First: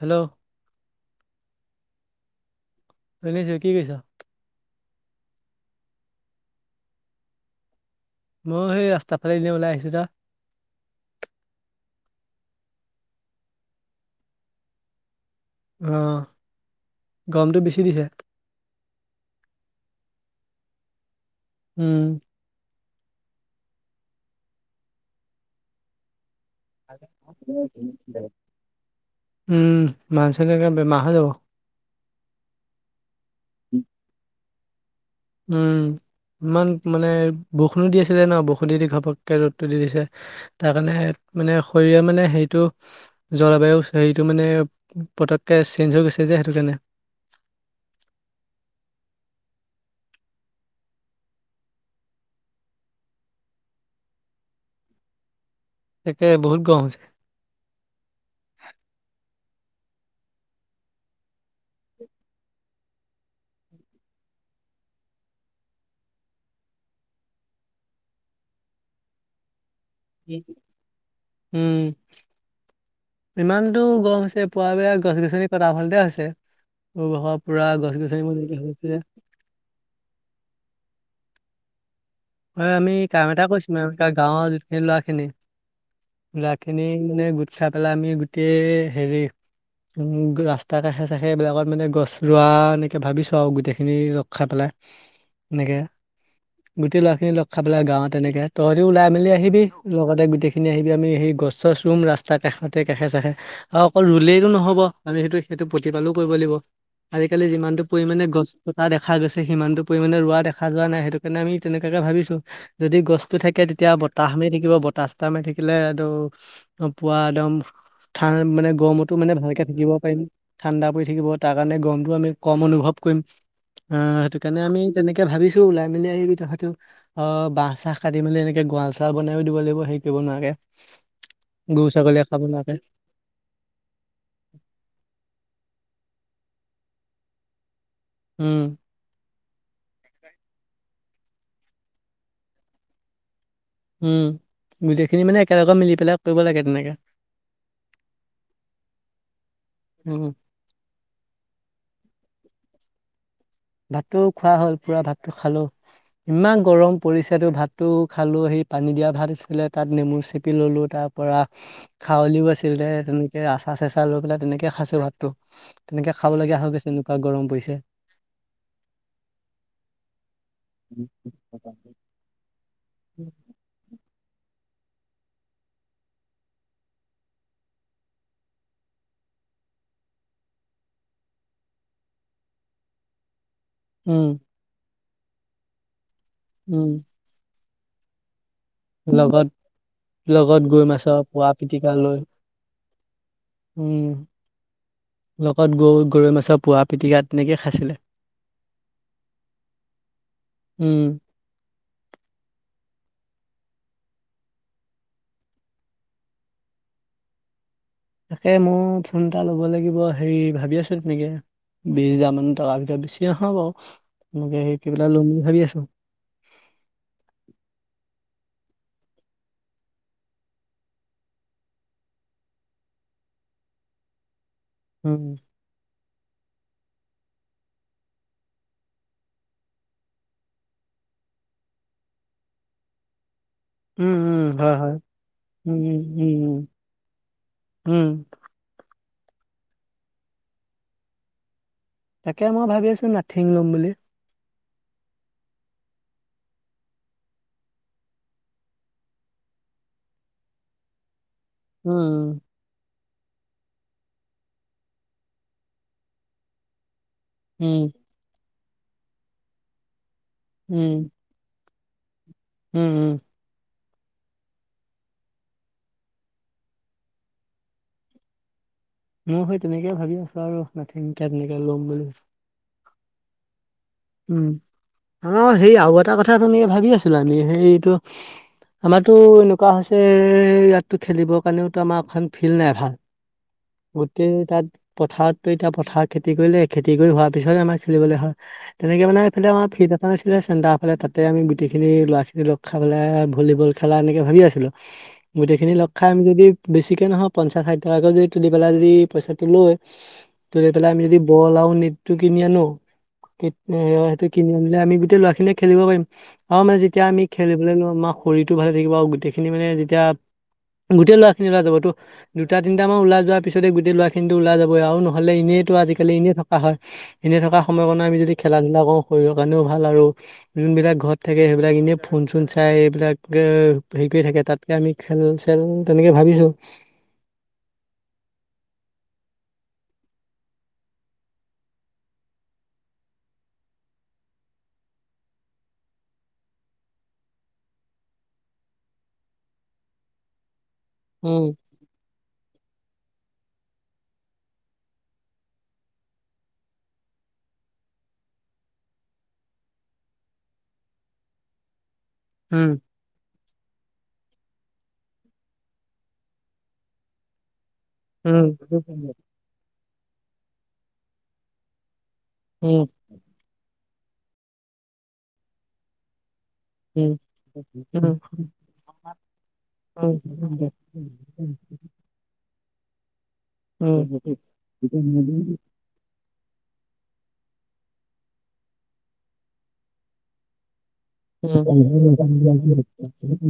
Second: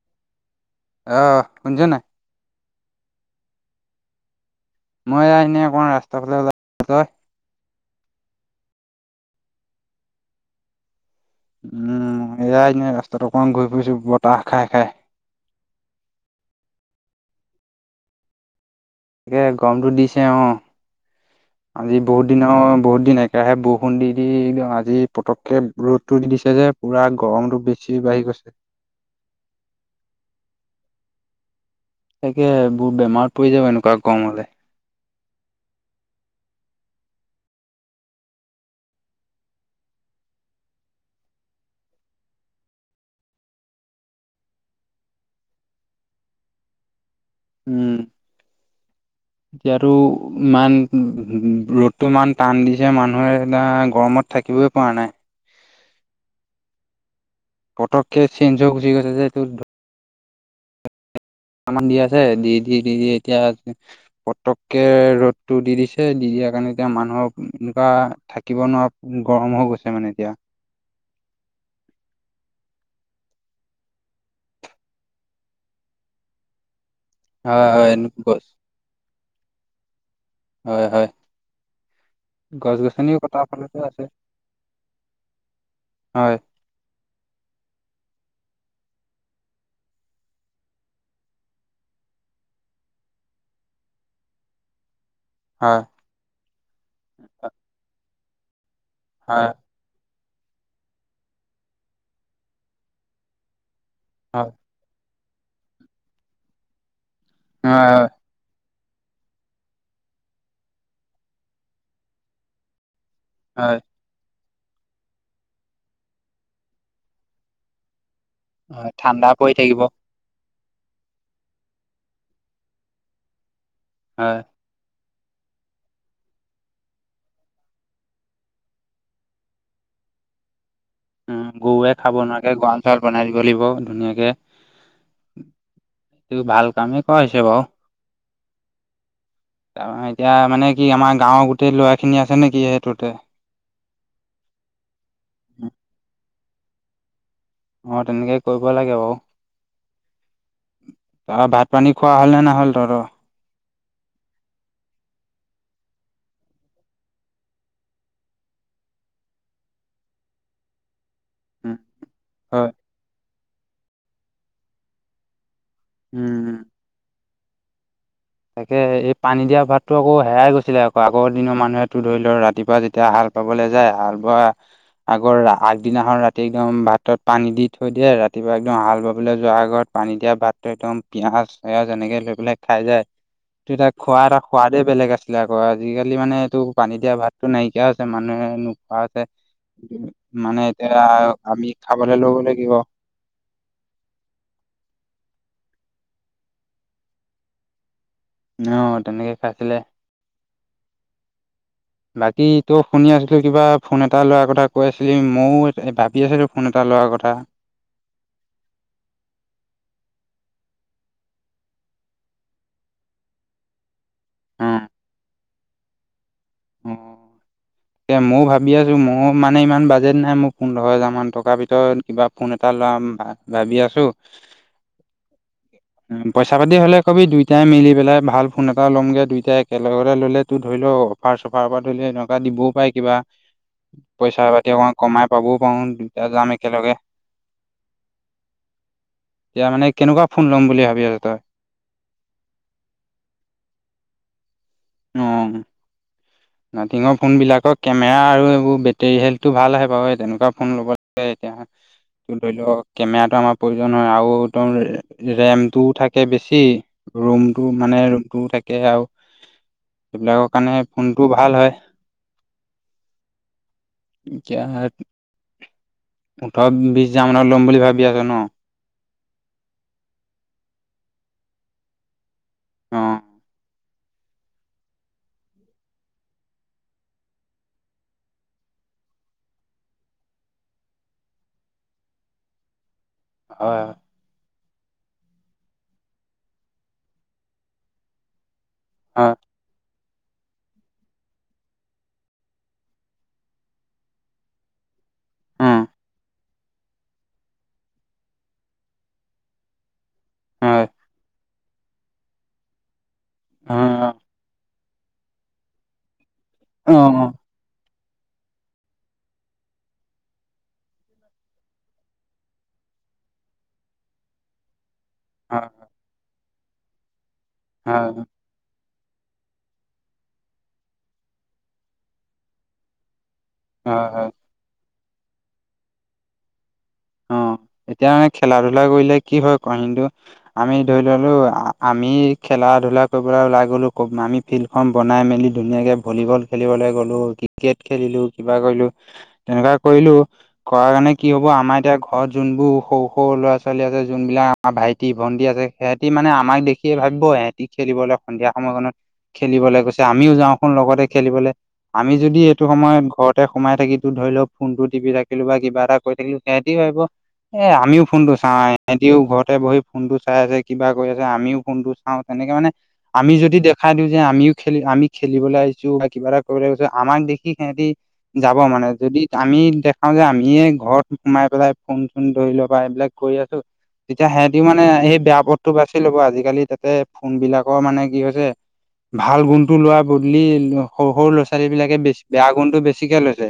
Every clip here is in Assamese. হেল্ল' অ', শুনিছ নাই? [inaudible] কি কৈছ? মই এনে অকমান ৰাস্তা ফালে ওলাই, [inaudible] তই? ময়ো সেই ৰাস্তাৰ ফালে এনে ওলাই আহিছোঁ, দা। উম, এয়াই এনেই ৰাস্তাটো অকমান ঘূৰি ফুৰিছোঁ, বতাহ খাই, খাই। অ', গৰমটো বেছি দিছে। তাকে, গৰমতো দিছে অ', আজি উম বহুত দিনৰ বহুত বহুতদিন একেৰাহে বৰষুণ দি, দি একদম আজি পতককে ৰ'দটো দি দিছি [unintelligible] উম, মানুহ চানুহ একে বেমাৰ হৈ যাব। তাকে, বোৰ বেমাৰত পৰি যাব এনেকুৱা গৰম হ'লে। উম। ইমান মানে বৰষুনো দি আছিলে ন' বৰষুন দি, দি ঘপককে ৰ'দটো দি দিছে, তাৰকাৰণে মানে শৰীৰে মানে হেৰিটো, জলবায়ু হেৰিটো, মানে পটককে চেঞ্জ হৈ গৈছে এই যে হেইটো কাৰণে। উম। [inaudible] এতিয়াতো ইমান ৰ'দটো ইমান টান দিছে, মানুহে এ গৰমত থাক থাকিব‌ই পাৰা নাই। তাকে, বহুত গৰম হৈছে। পটককে চেঞ্জ হৈ গুচি গৈছে যে তোৰ অকনমান দি আছে দি দি দি দি এতিয়া পটককে ৰ'দ টো দি দিছে দি দিয়া কাৰণে, এতিয়া মানুহৰ এনেকুৱা থাকিব নোৱাৰা গৰম হৈ গৈছে। মানে এতিয়া কি উম। ইমানতো গৰম হৈছে পুৱাবিলাক গছ গছনি কৰা ফলতে হৈছে। হুবহ পুৰা হয় গছ হয় গছনিবোৰৰ হয় হয় হয়, গছ আমি গছনিও কাম এটা কটাৰ কৰিছোঁ ফলতে মানে আছে গাঁৱৰ যিখিনি ল'ৰা খিনি হয় ল'ৰা খিনি মানে গোট খাই পেলাই আমি গোটেই হেৰি উম, ৰাস্তা কাষে চাষে এইবিলাকত মানে গছ ৰুৱা এনেকে ভাবিছোঁ আৰু গোটেই খিনি লগ খাই পেলাই। এনেকে হয় গোটেই ল'ৰা খিনি লগ খাই পেলাই গাঁৱত এনেকে তহঁতি ওলাই মেলি হয় আহিবি লগতে গোটেই গোটেইখিনি আহিবি আমি সেই গছ ৰুম ৰাস্তা কাষাতে কাষে চাষে আৰু অকল ৰুলেইটো হয় নহ'ব। আমি সেইটো সেইটো প্ৰতি পালো কৰিব লাগিব। আজিকালি যিমানটো হয় পৰিমাণে গছ কটা দেখা গৈছে। সিমানতটো পৰিমাণে ৰোৱা দেখা যোৱা নাই। সেইটো কাৰণে আমি তেনেকুৱাকে ভাবিছোঁ। যদি গছ থাকে হয় তেতিয়া বতাহ মাৰি থাকিব বতাহ চতাহ মাৰি থাকিলে, এইটো পুৱা একদম ঠান মানে হয় গৰমতো ঠাণ্ডা মানে পৰি ভালকে থাকিব পাৰিম। ঠাণ্ডা পৰি থাকিব, তাৰ কাৰণে গৰমটো আমি কম অনুভৱ কৰিম আহ হয় সেইটো কাৰণে আমি তেনেকে ভাবিছোঁ ওলাই মিলি কথাটো। অ' বাঁহ চাহ কাটি পেলায় এনেকে গৰাল চৰাল বনাইও দিব লাগিব। সেই কৰিব নোৱাকে। উম, গৰুৱে খাব নোৱাৰাকে গঁৰাল চআলোঁ বনাই দিব লাগিব ধুনীয়াকে [inaudible] সি ভাল কামোও কৰাইছে বাৰু। উম। তাৰ এতিয়া মানে কি আমাৰ গাঁৱৰ গোটেই ল'ৰা খিনি আছে নেকি সেইটোতে উম, গোটেইখিনি মানে একেলগে মিলি পেলাই কৰিব লাগে তেনেকে। অ' তেনেকে কৰিব লাগে বাৰু। উম অহ' ভাত পানী খোৱা হ'ল নে নহ'ল তহঁতৰ? ভাতটো খোৱা হ'ল পুৰা ভাতটো খালোঁ। ইমান গৰম পৰিছে তো ভাতটো খালোঁ হেই পানী দিয়া ভাত আছিলে তাত নেমু চেপি ললোঁ তাৰ তাৰপৰা খাৱলিও হয় আছিল দে তেনেকে আছাৰ ছাচা লৈ পেলাই তেনেকে খাইছোঁ ভাতটো। তেনেকে খাব উম লগীয়া হৈ গৈছে এনেকুৱা গৰম পৰিছে। তাকে, এই পানী দিয়া ভাতো আকৌ হেৰাই গৈছিলে আকৌ আগৰ দিনৰ মানুহেতো ধৰি লওঁ ৰাতিপুৱা যেতিয়া হাল বাবলৈ যায়। হাল বোৱা [inaudible] আগৰ আগদিনাখন ৰাতি একদম ভাতত পানী দি থৈ দিয়ে, ৰাতিপুৱা একদম হাল বাবলৈ যোৱাৰ আগত পানী এতিয়া ভাতটো একদম পিঁয়াজ সেয়া যেনেকে লৈ পেলাই খাই যায়। এইটো এটা খোৱা উম এটা সোৱাদে বেলেগ আছিলে আকৌ আজিকালি মানে এইটো উম পানী দিয়া ভাতটো নাইকিয়া মানুহে মোক ভাতে লগত মানে লগত গৈ এতিয়া মাছৰ পোৰা আমি পিটিকা লৈ খাবলৈ ল'ব লাগিব। উম, লগত গৰু গৰৈ মাছৰ পোৱা পিটিকা তেনেকে খাইছিলে। অ' তেনেকে খাইছিলে উম, বাকী তোক। শুনি আছিলোঁ কিবা ফোন এটা লোৱাৰ কথা কৈ আছিলি ময়ো ভাবি আছিলোঁ। ফোন এটা লোৱাৰ কথা। তাকে, মই ফোন এটা ল'ব লাগিব, হেৰি ভাবি আছোঁ তেনেকে? বিচ হাজাৰ মান টকা ভিতৰত বেছি নহয় বাৰু অ [unintelligible] বুলি ভাবি আছোঁ। অ'। এ ময়ো ভাবি আছোঁ, মোৰ মানে ইমান বাজেট নাই মোৰ পোন্ধৰ হেজাৰমান টকাৰ ভিতৰত কিবা ফোন এটা ল'ম। ভা-ভাবি আছোঁ। হম। পইচা পাতি হ'লে ক'বি দুইটাই মিলি পেলাই ভাল ফোন এটা ল'মগে দুইটাই একেলগতে ল'লেতো ধৰি ল অফাৰ চফাৰৰ পৰা ধৰি ল' সেনেকুৱা দিবয়ো পাৰে কিবা উম, পইচা উম, পাতি হয়, অকণ হয়, কমাই পাবও উম, পাৰো উম, দুটা উম, যাম উম, একেলগে উম এতিয়া মানে কেনেকুৱা ফোন লম বুলি ভাবি আছ তই তাকে মই ভাবি আছো নাথিং লম বুলি অ নাটিঙৰ ফোন বিলাকৰ কেমেৰা আৰু এইবোৰ বেটেৰী হেল্থটো ভাল আহে বাৰু এই তেনেকুৱা ফোন ল'ব সেই একেহে উম, ধৰি ল কেমেৰাটো আমাৰ প্ৰয়োজন হয় আৰু একদম ৰেমটোও থাকে বেছি ৰুমটো উম, মানে ৰুমটোও থাকে আৰু সেইবিলাকৰ কাৰণে ফোন উম, ভাল হয় উম উম কেহাত ওঠৰ বিশ হাজাৰ মানত ল'ম বুলি ভাবি আছ ন মই হে তেনেকে ভাবি আছো আৰু নাথিনকে তেনেকে ল'ম বুলি অ উম আমাৰ সেই আৰু এটা কথা তেনেকে ভাবি আছিলো আমি সেই এইটো আমাৰো এনেকুৱা হৈছে ইয়াতো খেলিবৰ কাৰণেওতো আমাৰ এখন ফিল্ড নাই ভাল হয় গোটেই তাত পথাৰততো এতিয়া পথাৰত খেতি কৰিলে খেতি কৰি হোৱাৰ পিছত আমাৰ খেলিবলৈ হয় তেনেকে মানে হয় ইফালে আমাৰ ফিল পানিছিলে চেন্টাৰফালে তাতে আমি গোটেইখিনি ল'ৰাখিনি লগ খাই পেলাই ভলীবল খেলা এনেকে ভাবি আছিলোঁ গোটেইখিনি হয় লগ খাই আমি যদি বেছিকে নহয় পঞ্চাশ ষাঠি টকাকে যদি দি পেলাই যদি পইচাটো লৈ ত গৈ হয় পেলাই আমি যদি বল আৰু নেটটো কিনি আনো [unintelligible] কেত নে হয় হয় সেইটো কিনি আনিলে আমি গোটেই ল'ৰাখিনিয়ে খেলিব পাৰিম আৰু মানে যেতিয়া আমি হয় খেলিবলৈ ল আমাক শৰীৰটো ভালে থাকিব আৰু গোটেইখিনি মানে যেতিয়া গোটেই ল'ৰা খিনি ওলাই যাব তো দুটা তিনিটা মান ওলাই যাব যোৱাৰ পিছতে গোটেই ল'ৰা খিনিটো ওলাই যাবই আৰু নহ'লে এনেইতো আজিকালি এনেই থকা হয় এনে থকা সময় কণ আমি হয় যদি খেলা ধূলা কৰোওঁ শৰীৰৰ কাৰণেও ভাল আৰু যোনবিলাক ঘৰত থাকে সেইবিলাক এনেই ফোন চোন চাই এইবিলাক হেৰি হয় কৰি হয় থাকে তাতকে আমি খেল চেল তেনেকে ভাবিছো অ এতিয়া মানে খেলা ধুলা কৰিলে কি হয় কণটো আমি ধৰি ললো আমি খেলা খেলা ধুলা কৰিবলে ওলাই গলো আমি ফিল্ডখন বনাই মেলি ধুনীয়াকে ভলীবল খেলিবলৈ গলো ক্ৰিকেট খেলিলো কিবা কৰিলো তেনেকুৱা কৰিলো কৰাৰ কাৰণে কি হব উম আমাৰ এতিয়া ঘৰত যোনবোৰ সৰু সৰু ল'ৰা ছোৱালী আছে যোনবিলাক আমাৰ ভাইটি ভন্টি আছে সিহঁতি মানে আমাক দেখি সিহতি ভাবিব ইহঁতি খেলিবলে সন্ধিয়া সময়কণত খেলিবলে গৈছে আমিও যাওঁচোন লগতে খেলিবলে আমি যদি এইটো উম সময়ত ঘৰতে সোমাই থাকি ধৰি লওক ফোন টো টিপি থাকিলো বা কিবা এটা কৰি থাকিলো সিহঁতি ভাবিব এ আমিও ফোনটো উম চাওঁ এহঁতিও ঘৰতে বহি ফোনটো চাই আছে কিবা কৰি আছে আমিও ফোনটো চাওঁ তেনেকে মানে উম আমি যদি দে খাই দিওঁ যে আমিও খেলি আমি খেলিবলে আহিছো বা কিবা এটা গৈছো উম উম আমাক দেখি সেহঁতি যাব মানে যদি আমি দেখাও উম যে আমিয়ে ঘৰত সোমাই পেলাই ফোন চোন ধৰি লবা এইবিলাক কৰি আছো উম তেতিয়া সিহঁতিও মানে সেই বেয়া পথটো বাচি লব আজিকালি তাতে ফোন বিলাকৰ মানে কি হৈছে ভাল গুণটো লোৱা বদলি সৰু সৰু ল'ৰা উম ছোৱালী বিলাকে বেছ বেয়া গুণটো বেছিকে লৈছে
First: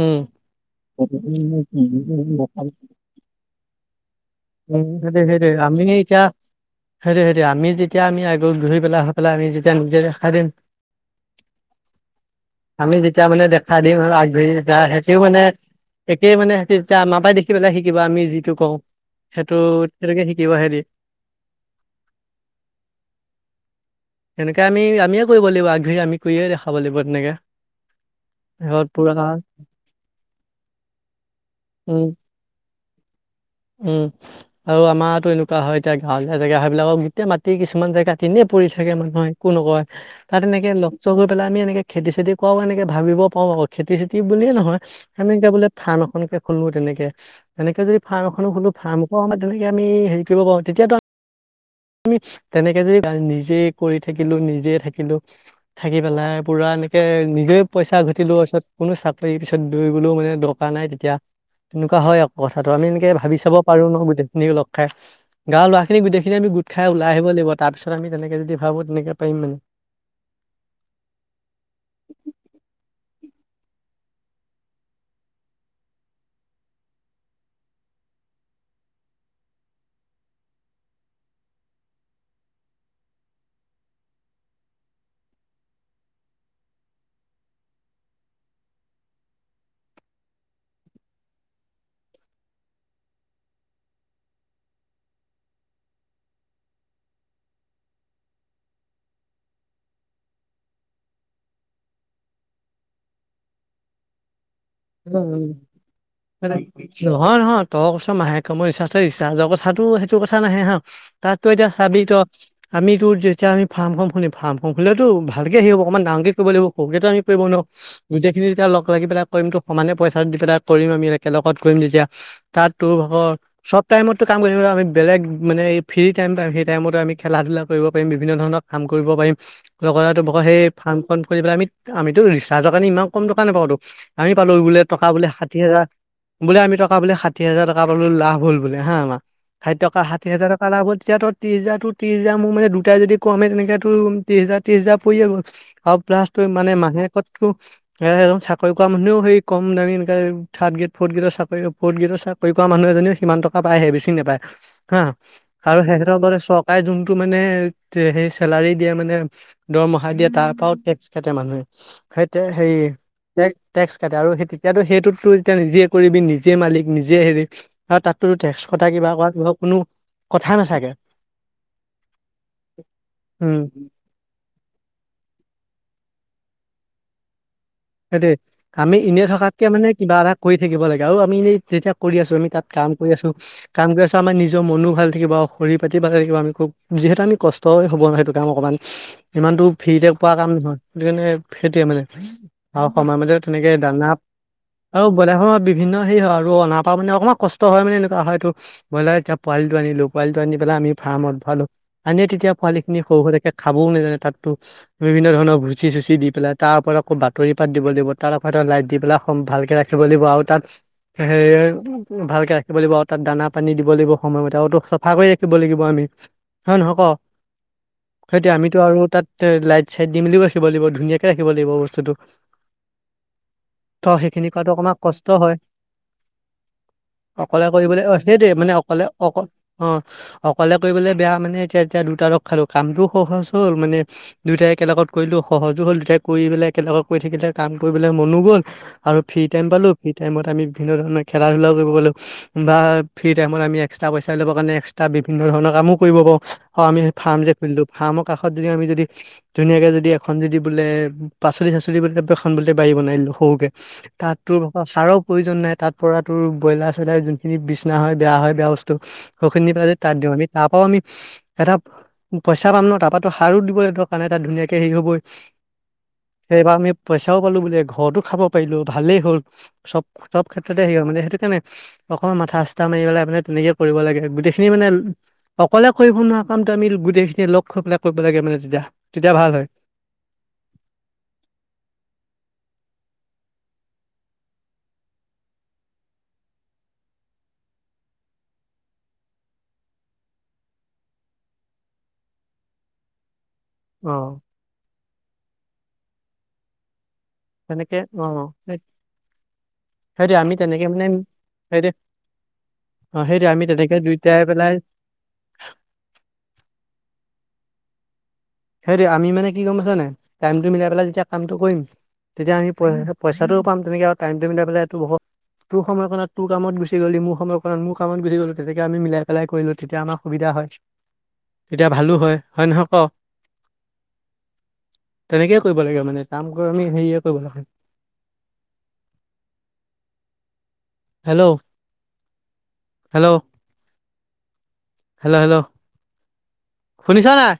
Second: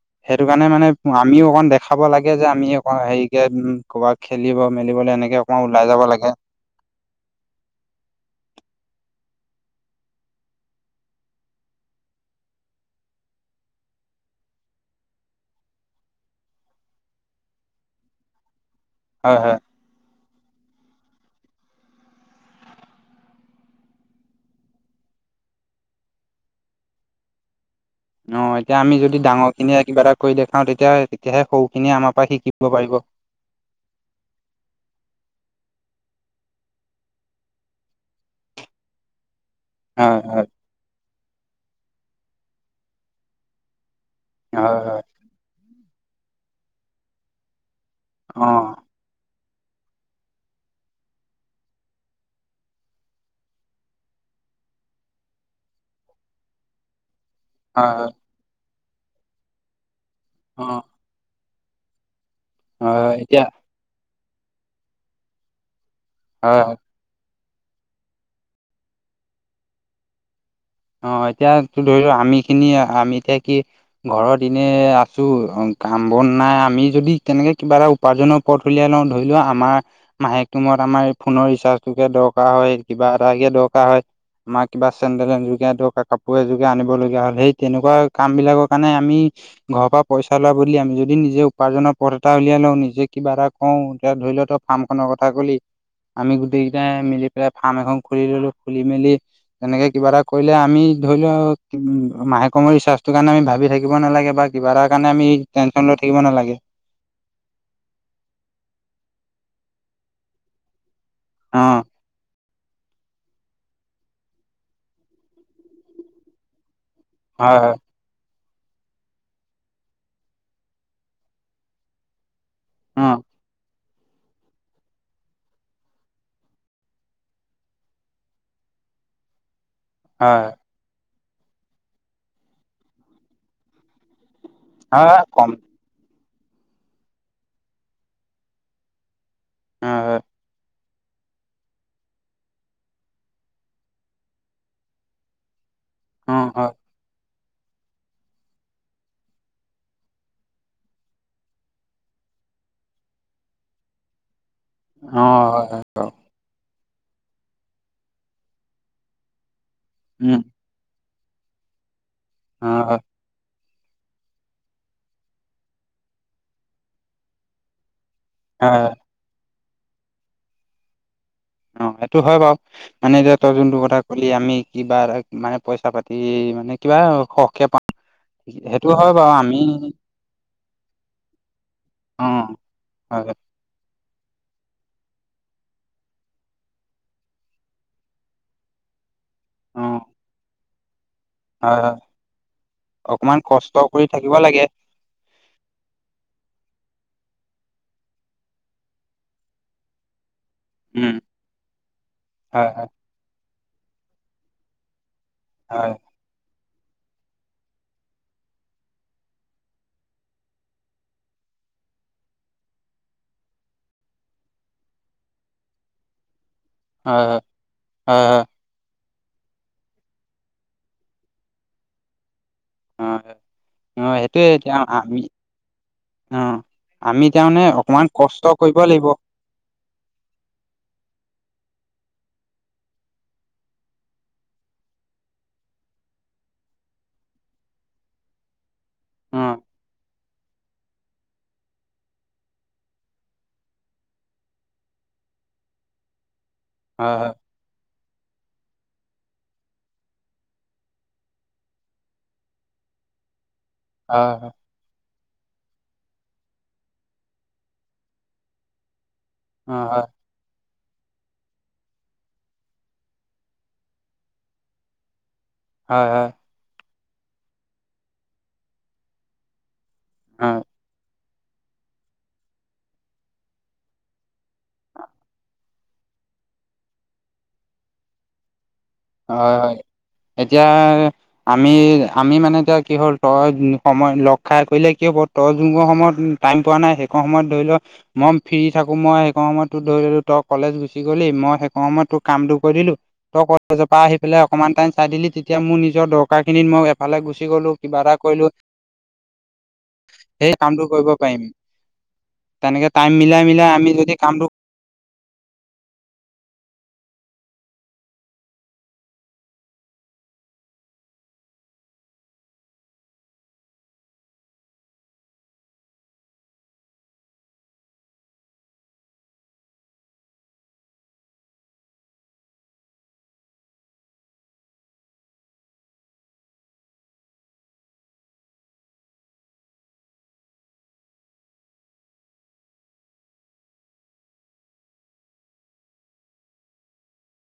উম সেইটো কাৰণে মানে আমিও অকণ দেখাব লাগে যে আমি অ হেৰিকে উ কব উম সেইটোৱে সেইটোৱে আমি এতিয়া লাগে সেইটোৱে সেইটোৱে আমি যেতিয়া আমি আগত ঘূৰি পেলাই পেলাই আমি যেতিয়া নিজে দেখাই দিম আমি যেতিয়া মানে দেখাই দিম আৰু আগবাঢ়ি সেহতিও মানে একেই মানে সেতি তেতিয়া আমাৰা পাই দেখি পেলাই শিকিব আমি যিটো কওঁ হয় সেইটো হয় তেনেকে শিক কিয় হেৰি সেনেকে আমি আমিয়ে কৰিব লাগিব আগ ধৰি আমি কৰিয়ে দেখাব লাগিব তেনেকে। অ' এতিয়া সিহঁত আমি পুৰা যদি ডাঙৰ খিনিয়ে কিবা এটা কৰি দেখাও তেতিয়া তেতিয়াহে সৰুখিনিয়ে উম আমাৰ পৰা শিকিব পাৰিব। উম, আৰু আমাৰো টো এনেকুৱা হয় এতিয়া গাঁৱলীয়া জেগা সেইবিলাকক গোটেই মাটি কিছুমান জেগা কিনে পৰি থাকে। [unintelligible] একো নকয় তাত হয় এনেকে লগ চগ হয় পেলাই আমি এনেকে খেতি চতি কৰাও এনেকে ভাবিব পাৰো আকৌ খেতি চেতি বুলিয়ে হয় নহয় হয় আমি এতিয়া বোলে ফাৰ্ম এখনকে খলো তেনেকে তেনেকে যদি ফাৰ্ম অ এখনো খুলো ফাৰ্ম খন তেনেকে আমি হেৰি কৰিব পাৰো তেতিয়াতো আমি তেনেকে যদি নিজে কৰি থাকিলো নিজে থাকিলো থাকি পেলাই পুৰা এনেকে নিজে হয় পইচা হয় ঘটিলো পিছত কোনো চাকৰি পিছত দৰিবলে মানে দৰকাৰ অ', নাই তেতিয়া। তেনেকুৱা হয় আকৌ কথাটো আমি এনেকে অ', ভাবি এতিয়া চাব পাৰো ন গোটেইখিনিক লগ খাই, গাও ল'ৰা সনে গোটেইখিনি আমি হয় ঘুত হয় ওলাই আহিব লাগিব তাৰ পিছত আমি তেনেকে যদি ভাবো তেনেকে পাৰিম মানে। অ' এতিয়াটো ধৰি লোৱা আমি খিনি আমি এতিয়া কি ঘৰত এনে আছো কাম বন নাই আমি যদি কেনেকে কিবা এটা উপাৰ্জনৰ পথ উলিয়াই লওঁ ধৰি লোৱা আমাৰ মাহেকৰ মূৰত আমাৰ এই ফোনৰ ৰিচাৰ্জ টোকে দৰকাৰ হয় কিবা এটে দৰকাৰ হয় আমাৰ কিবা চেন্ডেল এজোৰ কিনা দৰকাৰ কাপোৰ এযোৰ কে আনিব লগীয়া হ'য় সেই তেনেকুৱা কাম বিলাকৰ কাৰণে আমি ঘৰৰ পৰা পইচা লোৱা বদলি আমি যদি নিজে উপাৰ্জনৰ পথ এটা উলিয়াই লওঁ নিজে কিবা এটা কওঁ এতিয়া ধৰি লও তই ফাৰ্ম খনৰ কথা কলি আমি গোটেই কেইটাই মিলি পেলাই ফাৰ্ম এখন খুলি ললো খুলি মেলি তেনেকে কিবা এটা কৰিলে আমি ধৰি লোৱা মাহে কৰ মূৰত ৰিচাৰ্জ টো কাৰণে আমি ভাবি থাকিব নালাগে বা কিবা এটাৰ কাৰণে উ, উ আমি টেনচন লৈ থাকিব নালাগে নহয় নহয় তই কইছ মাহেক মই ৰিচাৰ্জৰ কথাতো সেইটো কথা নাহে হ তাততো অ এতিয়া চাবি তই আমিতো যেতিয়া আমি ফাৰ্ম খন খুলিম ফাৰ্ম খন খুলিলেতো ভালকে হেৰি হব অকণমান ডাঙৰ কে কৰিব লাগিব। [unintelligible] টো আমি কৰিব হয় নোৱাৰো হয় গোটেইখিনি যেতিয়া লগ লাগি পেলাই কৰিম তো সমানে পইচা দি পেলাই কৰিম আমি একেলগত কৰিম তেতিয়া তাত তোৰ অ হক চব টাইমতটো কাম কৰিবলৈ আমি বেলেগ মানে এই ফ্ৰী টাইম পাম সেই টাইমতে আমি খেলা ধূলা কৰিবাৰি বিভিন্ন ধৰণৰ কাম কৰিব পাৰিম। লগতে হয় [unintelligible] সেই ফাৰ্মখন খুলি পেলাই আমি আমিতো ৰিচাৰ্জৰ কাৰণে ইমান কম তকা নাপাও টো লৈ বোলে হয় টকা হয় বোলে কম ষাঠি হাজাৰ বোলে আমি টকা বোলে ষাঠি হাজাৰ টকা পালো লাভ হল বোলে হা আমাৰ সেই হয় টকা হয় ষাঠি হাজৰ লাভ হ'ল তেতিয়া ত্ৰিশ হাজাৰটো ত্ৰিশ হাজাৰ মোৰ মানে দুটাই যদি কমে তেনেক তো ত্ৰিছ হাজাৰ ত্ৰিছ হাজাৰ পৰিয়ে গল। অ' প্লাছ তুমি মানে [unintelligible] এ চাকৰি কৰা মানুহেও সেই কম দামী এনেকে থাৰ্ড গ্ৰেত ফ'ৰ্থ গ্ৰেদৰ চাকৰি ফৰ্থ গেডৰ চাকৰি কৰা মানুহ এজনীও সিমান টকা পায়হে বেছি টকা নাপায়। হা অ হয় আৰু হয় বাৰু সেহতৰ দৰে চক তাই যোনটো মানে সেই চেলাৰি দিয়ে মানে দৰমহা দিয়ে উম তাৰ পৰাও টেক্স খেতে মানুহে সেই অ হয় হয় হেৰি ট্যাক্স আৰু সেই তেতিয়াতো সেইটোতো তেতিয়া নিজে কৰিবি নিজে মালিক নিজে হেৰি তাততো ট্যাক্স কতা হয় কিবা কৰা কিবা কোনো কথা নাথাকে। অ' সেইটো হয় বাৰু মানে এতিয়া তই উম যোনটো কথা কলি আমি কিবা এ মানে পইচা পাতি মানে কিবা সৰহকে পায় সেইতোয়ে আমি এনে থকাতকে মানে কিবা এটা কৰি থাকিব লাগে আৰু আমি এনে যেতিয়া কৰি অ আছো আমি তাত হয় কা কাম কৰি আছো, হয় কাম কৰি আছো আমাৰ নিজৰ মনো ভাল থাকিব সৰিৰ পাতি ভাল থাকিব আমি খুব যিহেতু আমি কষ্টই হ'ব সেইটো টাইম অকণমান। ইমানতো অ ফ্ৰীতে পোৱা কাম নহয় সেইটো কাৰণে হয় সেইটোৱে হয় মানে। আৰু সময় মতে অকমান তেনেকে কষ্ট দানা কৰি থাকিব লাগে। আৰু বজাৰ সমত বিভিন্ন সে হয় আৰু অনাৰ পা মানে অকমান কষ্ট হয় মানে এনেকুৱা হয়টো বইলাৰ এতিয়া পোৱালিটো আনিলো পোৱালি আনি পেলাই আমি উম, ফাৰ্মত ভৰালো, আনি তেতিয়া পোৱালি খিনি সৰু হয় থাকে খাবও নেজানে তাততো বিভিন্ন ধৰণৰ ভুচি হয়, চুচি দি পেলাই তাৰ ওপৰত এক তৰি পাত দিব লাগিব তাত আক এটা লাইট দি পেলাই ভালকে ৰাখিব লাগিব আৰু তাত সে ভালকে ৰাখিব লাগিব আৰু তাত দানা পানী দিব লাগিব সময়মতে আৰু তো চাফা কৰি ৰাখিব লাগিব আমি। হয় নহয় ক, হয়, সেইতি আমিতো আৰু তাত। তে লাইট চাইট দি মেলিও ৰাখিব লাগিব ধুনীয়াকে ৰাখিব লাগিব বস্তুটো। হয়, হয়, ত অ', সেইটোয়ে সেইখিনি কৰাটো এতিয়া অকমাৰ আমি কষ্ট হয়। অ। আমি তাৰমানে অকলে কৰিবলে, অকমান অ কষ্ট সেইটেই মানে কৰিব অকলে, লাগিব। অ- অ অকলে কৰিবলে বেয়া মানে এতিয়া। এতিয়া দুটা ৰ খালো, কামতো সহজ হ'ল মানে দুয়টাই একেলগত কৰিলো সহজো হ'ল দুয়টাই কৰি পেলাই একেলগত। কৰি থাকিলে কাম কৰিবলে মনো গ'ল আৰু ফ্ৰী টাইম পালো। টাইমত আমি ভিনধণৰ খেলা ধূলা কৰিব গো বা ফ্ৰী টাইমত আমি একস্ত্ৰা পইচা ল'ব কাৰণে একস্ত্ৰা। বিভিন্ন ধৰণৰ কামো কৰিব পাৰো আমি ফ যে হয়, ফ্ৰাম যে খুলিলো। ফাৰ্মৰ কাষত যদি আমি যদি ধুনীয়াকে যদি এখন যদি বোলে পাচলি। [unintelligible] বাৰী বনাই দো সৰুকে হয়, তাত তোৰাৰ প্ৰয়োজন নাই তাত পৰা তোৰ ব্ৰইলাৰ চয়লাৰ যোনখিনি বিচছনা হয় বেয়া হয় বেয়া বস্তু। সখখিনি নি পেলায় হয়, আমি হয়, তাত দিওঁ আমি তাপ। আমি এটা পইচা পাম ন তাৰপাতো সাৰো দিবলৈ দৰকাৰ নাই তাত ধুনীয়াকে হেৰি হ'বই। হয়, হয়। সেইবাৰ আমি পইচাও পালো বুলে ঘৰতো খাব পাৰিলো ভালেই হ'ল হয়, চব-চব হয়, ক্ষেত্ৰতে হে মানে সেইটো। নে অকমান মাথা চাঠা মাৰি পেলাই মানে তেনেকে কৰিব লাগে গোটেইখিনি মানে অকলে কৰিব নোৱাৰে। কামটো আমি গোটেইখিনি লগ হৈ পেলাই কৰিব লাগে মানে তেতিয়া। তেতিয়া ভাল হয়, হয়, এতিয়া। আমি আমি মানে এতিয়া কি হ'ল তই সময় লগ খাই কৰিলে কি হ'ব তই যুগৰ সময়ত। টাইম পোৱা নাই সেইখন সময়ত ধৰি ল মই ফ্ৰী থাকো মই সেই সময়তো ধৰি ললো তই কলেজ গুচি গ'লি মই সেই সম সময়ই তোৰ কামটো কৰি দিলো তই জোপা অ আহি পালাই অকনমান টাইম চাই দিলি তেতিয়া মোৰ নিজৰ দৰকাৰ খিনিত মই ফালে গুচি গলো তেনেকে কিবা এটা অ কৰিলো। সেইটোৱে সেই আমি কামটো তেনেকে মানে কৰিব পাৰিম। সেইটোৱে তেনেকে টাইম অ' মিলাই সেইটোৱে মিলাই আমি তেনেকে যদি দুইটাই কামটো পেলাই [unintelligible] হেৰি আমি মানে কি গম পাইছানে নাই টাইমটো মিলাই পেলাই যেতিয়া কামটো কৰিম। তেতিয়া আমি পইচাটোও পাম তেনেকে আৰু টাইমটো মিলাই পেলাই এইটো বহুত তোৰ সময়কণত তোৰ কামত গুচি গলি মোৰ মোৰ সময়কণ মোৰ কামত গুচি গলো তেনেকে আমি মিলাই পেলাই কৰিলো তেতিয়া আমাৰ সুবিধা তেতিয়া ভালো হয় - হয় নহয় ক? তেনেকেই কৰিব লাগে মানে কাম গ আমি হেৰিয়ে কৰিব লাগে। হেল্ল', - হেল্ল', হেল্ল', - হেল্ল', শুনিছ নাই।